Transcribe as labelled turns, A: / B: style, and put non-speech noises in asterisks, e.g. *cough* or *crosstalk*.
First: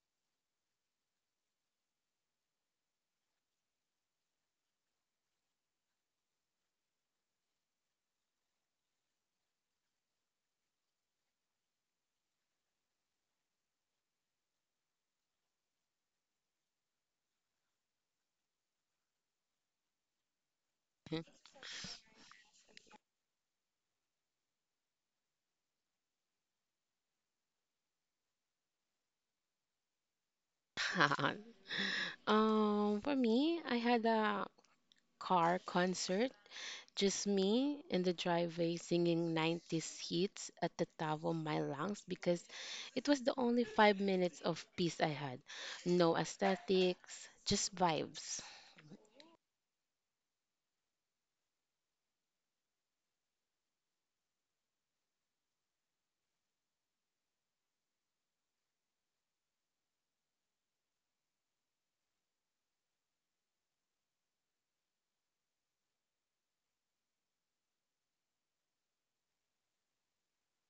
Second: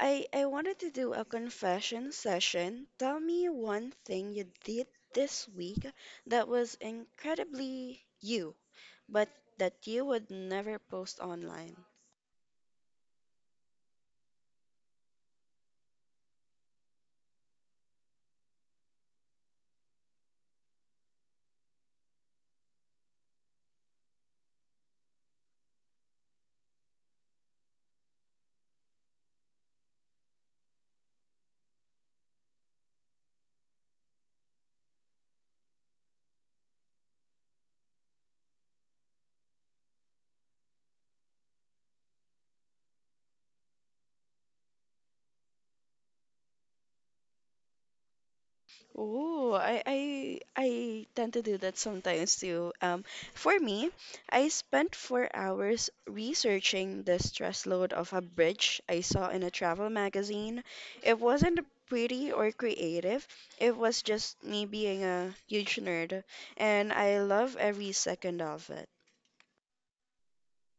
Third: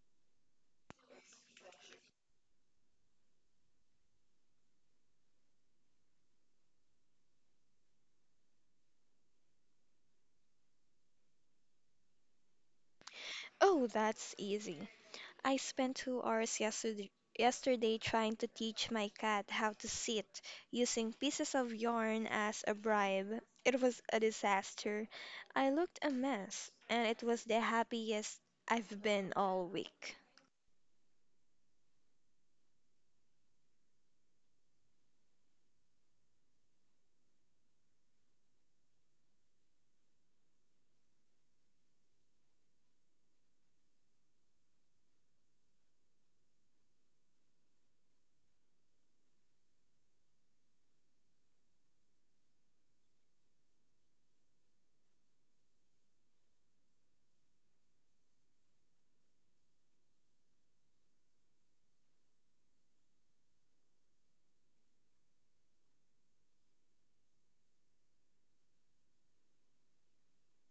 A: I wanted to do a confession session. Tell me one thing you did this week that was incredibly you, but that you would never post online.
B: Oh, that's easy. I spent 2 hours yesterday trying to teach my cat how to sit using pieces of yarn as a bribe. It was a disaster. I looked a mess, and it was the happiest I've been all week.
C: *laughs* For me, I had a car concert, just me in the driveway singing 90s hits at the top of my lungs because it was the only 5 minutes of peace I had. No aesthetics, just vibes.
A: Oh, I tend to do that sometimes too. For me, I spent 4 hours researching the stress load of a bridge I saw in a travel magazine. It wasn't pretty or creative. It was just me being a huge nerd, and I love every second of it.